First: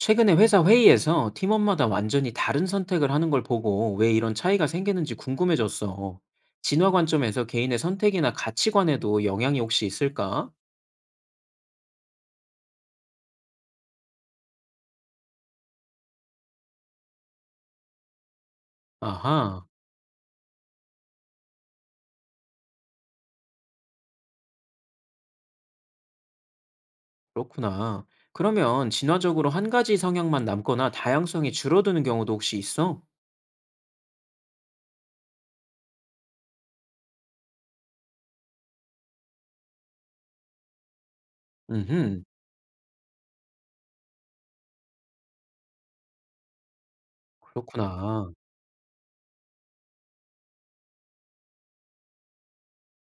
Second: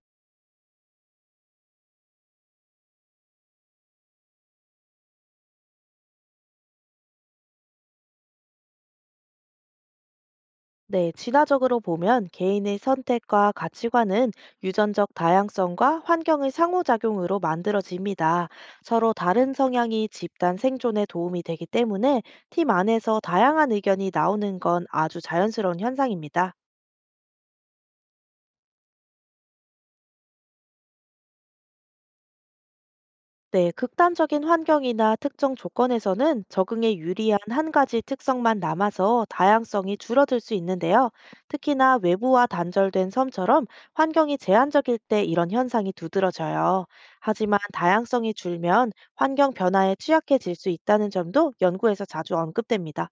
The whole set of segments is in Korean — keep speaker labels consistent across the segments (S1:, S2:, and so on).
S1: 최근에 회사 회의에서 팀원마다 완전히 다른 선택을 하는 걸 보고 왜 이런 차이가 생기는지 궁금해졌어. 진화 관점에서 개인의 선택이나 가치관에도 영향이 혹시 있을까?
S2: 네, 진화적으로 보면 개인의 선택과 가치관은 유전적 다양성과 환경의 상호작용으로 만들어집니다. 서로 다른
S1: 아하,
S2: 성향이 집단 생존에 도움이 되기 때문에 팀 안에서 다양한 의견이 나오는 건 아주 자연스러운 현상입니다.
S1: 그렇구나. 그러면 진화적으로 한 가지 성향만 남거나 다양성이 줄어드는 경우도 혹시 있어?
S2: 네, 극단적인 환경이나 특정 조건에서는 적응에 유리한 한 가지 특성만 남아서 다양성이 줄어들 수 있는데요. 특히나
S1: 음흠,
S2: 외부와 단절된 섬처럼 환경이 제한적일 때 이런 현상이 두드러져요. 하지만 다양성이
S1: 그렇구나.
S2: 줄면 환경 변화에 취약해질 수 있다는 점도 연구에서 자주 언급됩니다.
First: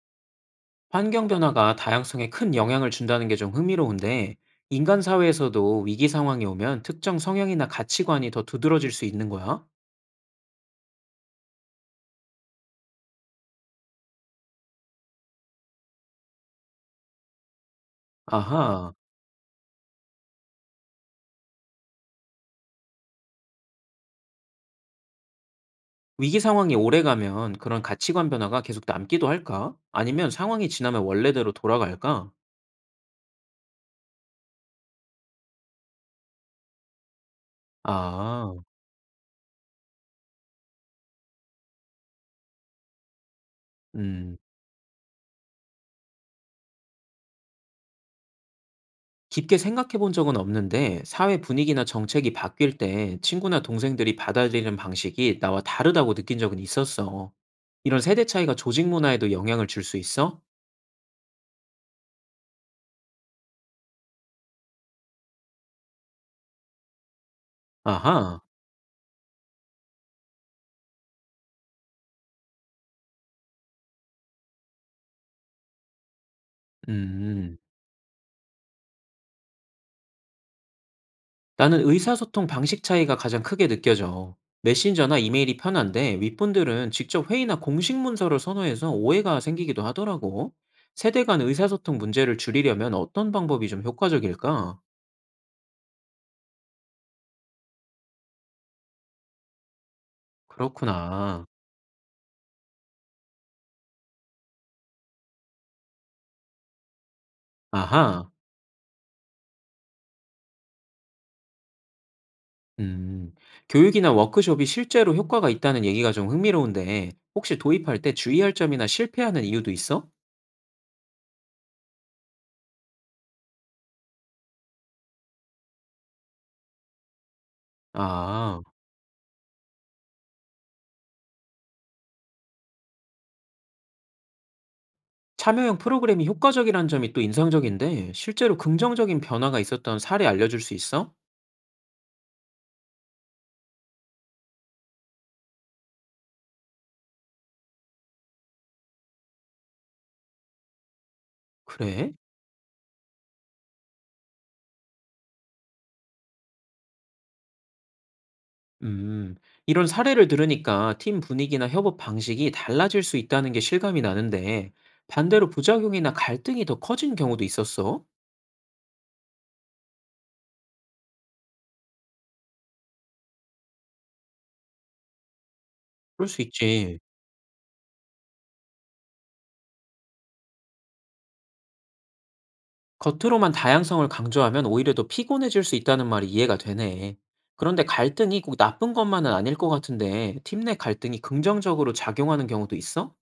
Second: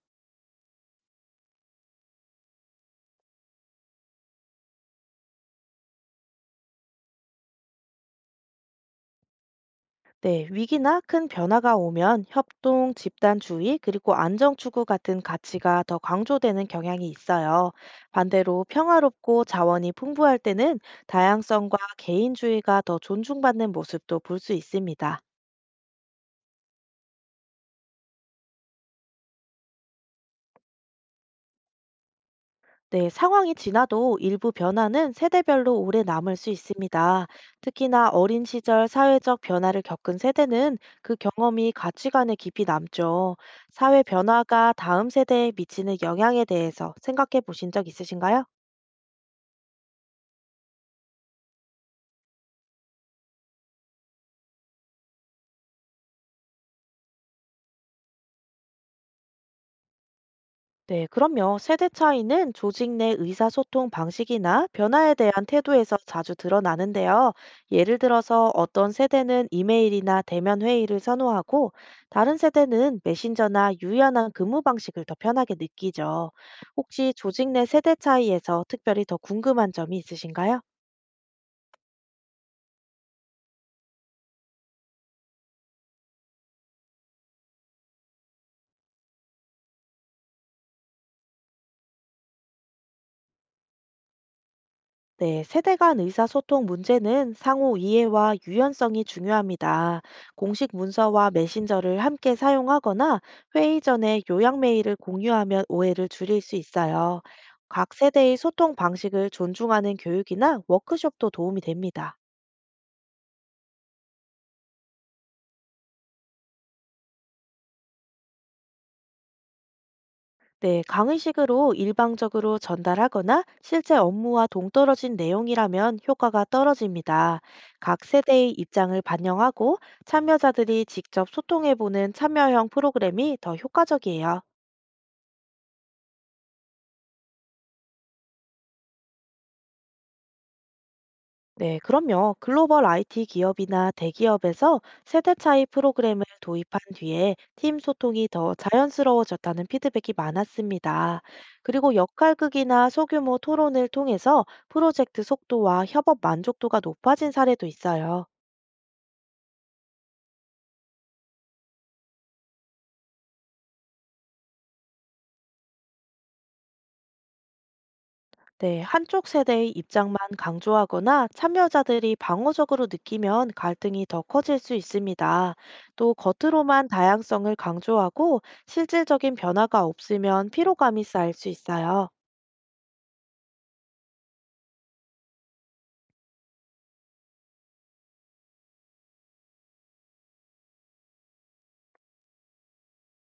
S1: 환경 변화가 다양성에 큰 영향을 준다는 게 좀 흥미로운데, 인간 사회에서도 위기 상황이 오면 특정 성향이나 가치관이 더 두드러질 수 있는 거야?
S2: 네, 위기나 큰 변화가 오면 협동, 집단주의, 그리고 안정추구 같은 가치가 더 강조되는 경향이 있어요. 반대로
S1: 아하.
S2: 평화롭고 자원이 풍부할 때는 다양성과 개인주의가 더 존중받는 모습도 볼 수 있습니다.
S1: 위기 상황이 오래가면 그런 가치관 변화가 계속 남기도 할까? 아니면 상황이 지나면 원래대로 돌아갈까?
S2: 네, 상황이 지나도 일부 변화는 세대별로 오래 남을 수 있습니다. 특히나 어린
S1: 아,
S2: 시절 사회적 변화를 겪은 세대는 그 경험이 가치관에 깊이 남죠. 사회
S1: 음.
S2: 변화가 다음 세대에 미치는 영향에 대해서 생각해 보신 적 있으신가요?
S1: 깊게 생각해 본 적은 없는데, 사회 분위기나 정책이 바뀔 때 친구나 동생들이 받아들이는 방식이 나와 다르다고 느낀 적은 있었어. 이런 세대 차이가 조직 문화에도 영향을 줄 수 있어?
S2: 네, 그럼요. 세대 차이는 조직 내 의사소통 방식이나 변화에 대한 태도에서 자주 드러나는데요. 예를
S1: 아하,
S2: 들어서 어떤 세대는 이메일이나 대면 회의를 선호하고 다른 세대는 메신저나 유연한 근무 방식을 더 편하게 느끼죠. 혹시 조직
S1: 음.
S2: 내 세대 차이에서 특별히 더 궁금한 점이 있으신가요?
S1: 나는 의사소통 방식 차이가 가장 크게 느껴져. 메신저나 이메일이 편한데 윗분들은 직접 회의나 공식 문서를 선호해서 오해가 생기기도 하더라고. 세대 간 의사소통 문제를 줄이려면 어떤 방법이 좀 효과적일까?
S2: 네, 세대 간 의사소통 문제는 상호 이해와 유연성이 중요합니다. 공식 문서와
S1: 그렇구나.
S2: 메신저를 함께 사용하거나 회의 전에 요약 메일을 공유하면 오해를 줄일 수 있어요. 각
S1: 아하.
S2: 세대의 소통 방식을 존중하는 교육이나 워크숍도 도움이 됩니다.
S1: 음. 교육이나 워크숍이 실제로 효과가 있다는 얘기가 좀 흥미로운데 혹시 도입할 때 주의할 점이나 실패하는 이유도 있어?
S2: 네, 강의식으로 일방적으로 전달하거나 실제 업무와 동떨어진 내용이라면 효과가 떨어집니다. 각 세대의
S1: 아.
S2: 입장을 반영하고 참여자들이 직접 소통해보는 참여형 프로그램이 더 효과적이에요.
S1: 참여형 프로그램이 효과적이라는 점이 또 인상적인데 실제로 긍정적인 변화가 있었던 사례 알려줄 수 있어?
S2: 네, 그럼요. 글로벌 IT 기업이나 대기업에서 세대 차이 프로그램을 도입한 뒤에 팀 소통이 더 자연스러워졌다는 피드백이 많았습니다. 그리고
S1: 그래?
S2: 역할극이나 소규모 토론을 통해서 프로젝트 속도와 협업 만족도가 높아진 사례도 있어요.
S1: 음, 이런 사례를 들으니까 팀 분위기나 협업 방식이 달라질 수 있다는 게 실감이 나는데, 반대로 부작용이나 갈등이 더 커진 경우도 있었어?
S2: 네, 한쪽 세대의 입장만 강조하거나 참여자들이 방어적으로 느끼면 갈등이 더 커질 수 있습니다. 또
S1: 그럴 수
S2: 겉으로만
S1: 있지.
S2: 다양성을 강조하고 실질적인 변화가 없으면 피로감이 쌓일 수 있어요.
S1: 겉으로만 다양성을 강조하면 오히려 더 피곤해질 수 있다는 말이 이해가 되네. 그런데 갈등이 꼭 나쁜 것만은 아닐 것 같은데, 팀 내 갈등이 긍정적으로 작용하는 경우도 있어?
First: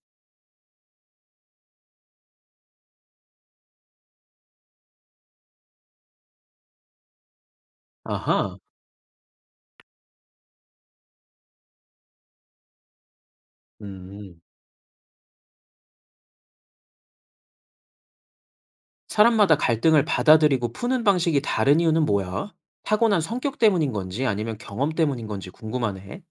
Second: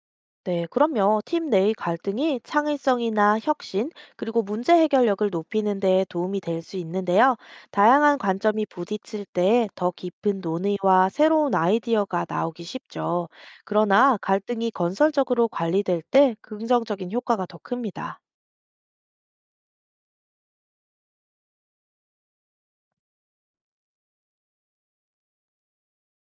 S2: 네, 그럼요. 팀 내의 갈등이 창의성이나 혁신, 그리고 문제 해결력을 높이는 데 도움이 될 수 있는데요. 다양한
S1: 아하,
S2: 관점이 부딪힐 때 더 깊은 논의와 새로운 아이디어가 나오기 쉽죠. 그러나
S1: 음.
S2: 갈등이 건설적으로 관리될 때 긍정적인 효과가 더 큽니다.
S1: 사람마다 갈등을 받아들이고 푸는 방식이 다른 이유는 뭐야? 타고난 성격 때문인 건지 아니면 경험 때문인 건지 궁금하네.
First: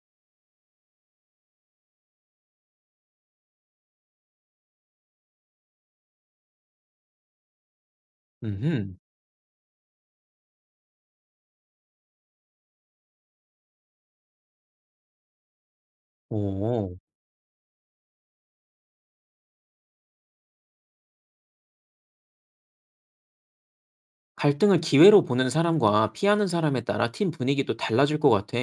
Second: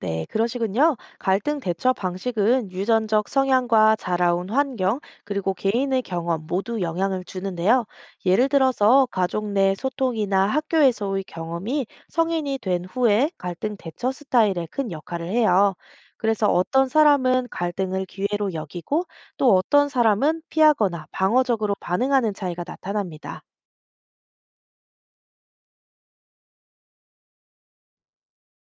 S2: 네, 그러시군요. 갈등 대처 방식은 유전적 성향과 자라온 환경, 그리고 개인의 경험 모두 영향을 주는데요. 예를
S1: 음.
S2: 들어서 가족 내 소통이나 학교에서의 경험이 성인이 된 후에 갈등 대처 스타일에 큰 역할을 해요. 그래서 어떤
S1: 오.
S2: 사람은 갈등을 기회로 여기고 또 어떤 사람은 피하거나 방어적으로 반응하는 차이가 나타납니다.
S1: 갈등을 기회로 보는 사람과 피하는 사람에 따라 팀 분위기도 달라질 것 같아.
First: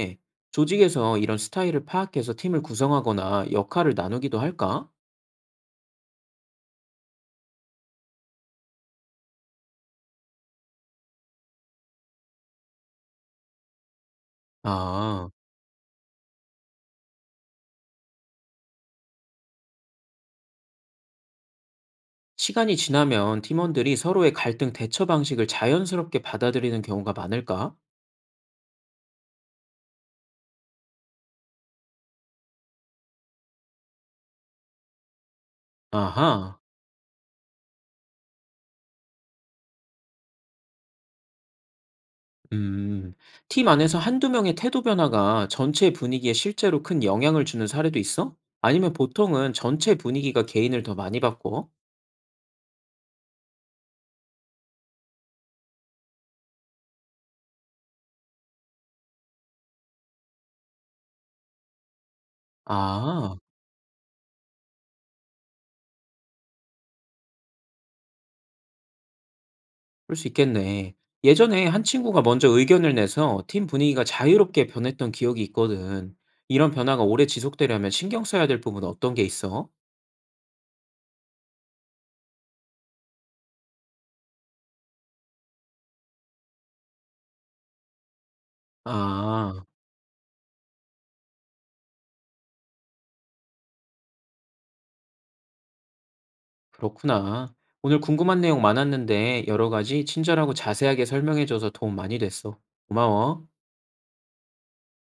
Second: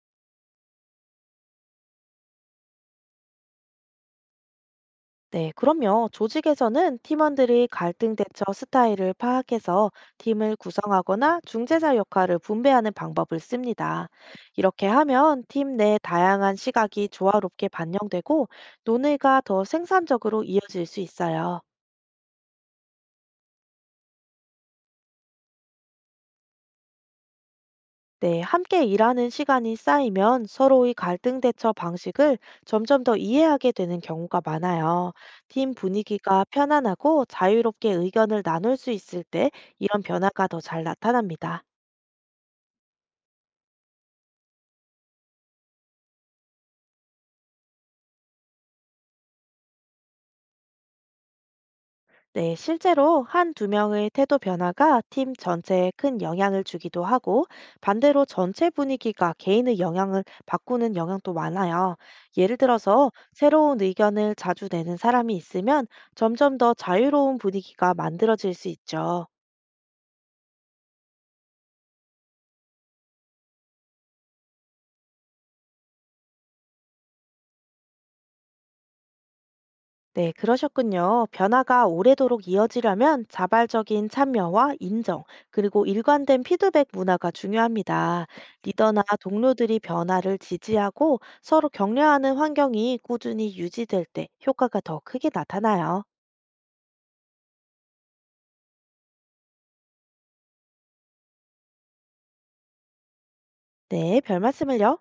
S1: 조직에서 이런 스타일을 파악해서 팀을 구성하거나 역할을 나누기도 할까?
S2: 네, 그럼요. 조직에서는 팀원들이 갈등 대처 스타일을 파악해서 팀을 구성하거나 중재자 역할을 분배하는 방법을 씁니다. 이렇게
S1: 아,
S2: 하면 팀 내 다양한 시각이 조화롭게 반영되고 논의가 더 생산적으로 이어질 수 있어요.
S1: 시간이 지나면 팀원들이 서로의 갈등 대처 방식을 자연스럽게 받아들이는 경우가 많을까?
S2: 네, 함께 일하는 시간이 쌓이면 서로의 갈등 대처 방식을 점점 더 이해하게 되는 경우가 많아요. 팀 분위기가
S1: 아하.
S2: 편안하고 자유롭게 의견을 나눌 수 있을 때 이런 변화가 더 잘 나타납니다.
S1: 음, 팀 안에서 한두 명의 태도 변화가 전체 분위기에 실제로 큰 영향을 주는 사례도 있어? 아니면 보통은 전체 분위기가 개인을 더 많이 바꿔?
S2: 네, 실제로 한 두 명의 태도 변화가 팀 전체에 큰 영향을 주기도 하고 반대로 전체 분위기가 개인의 영향을 바꾸는 영향도 많아요. 예를 들어서
S1: 아,
S2: 새로운 의견을 자주 내는 사람이 있으면 점점 더 자유로운 분위기가 만들어질 수 있죠.
S1: 그럴 수 있겠네. 예전에 한 친구가 먼저 의견을 내서 팀 분위기가 자유롭게 변했던 기억이 있거든. 이런 변화가 오래 지속되려면 신경 써야 될 부분은 어떤 게 있어?
S2: 네, 그러셨군요. 변화가 오래도록 이어지려면 자발적인 참여와 인정, 그리고 일관된 피드백 문화가 중요합니다. 리더나
S1: 아,
S2: 동료들이 변화를 지지하고 서로 격려하는 환경이 꾸준히 유지될 때 효과가 더 크게 나타나요.
S1: 그렇구나. 오늘 궁금한 내용 많았는데 여러 가지 친절하고 자세하게 설명해줘서 도움 많이 됐어. 고마워.
S2: 네, 별 말씀을요.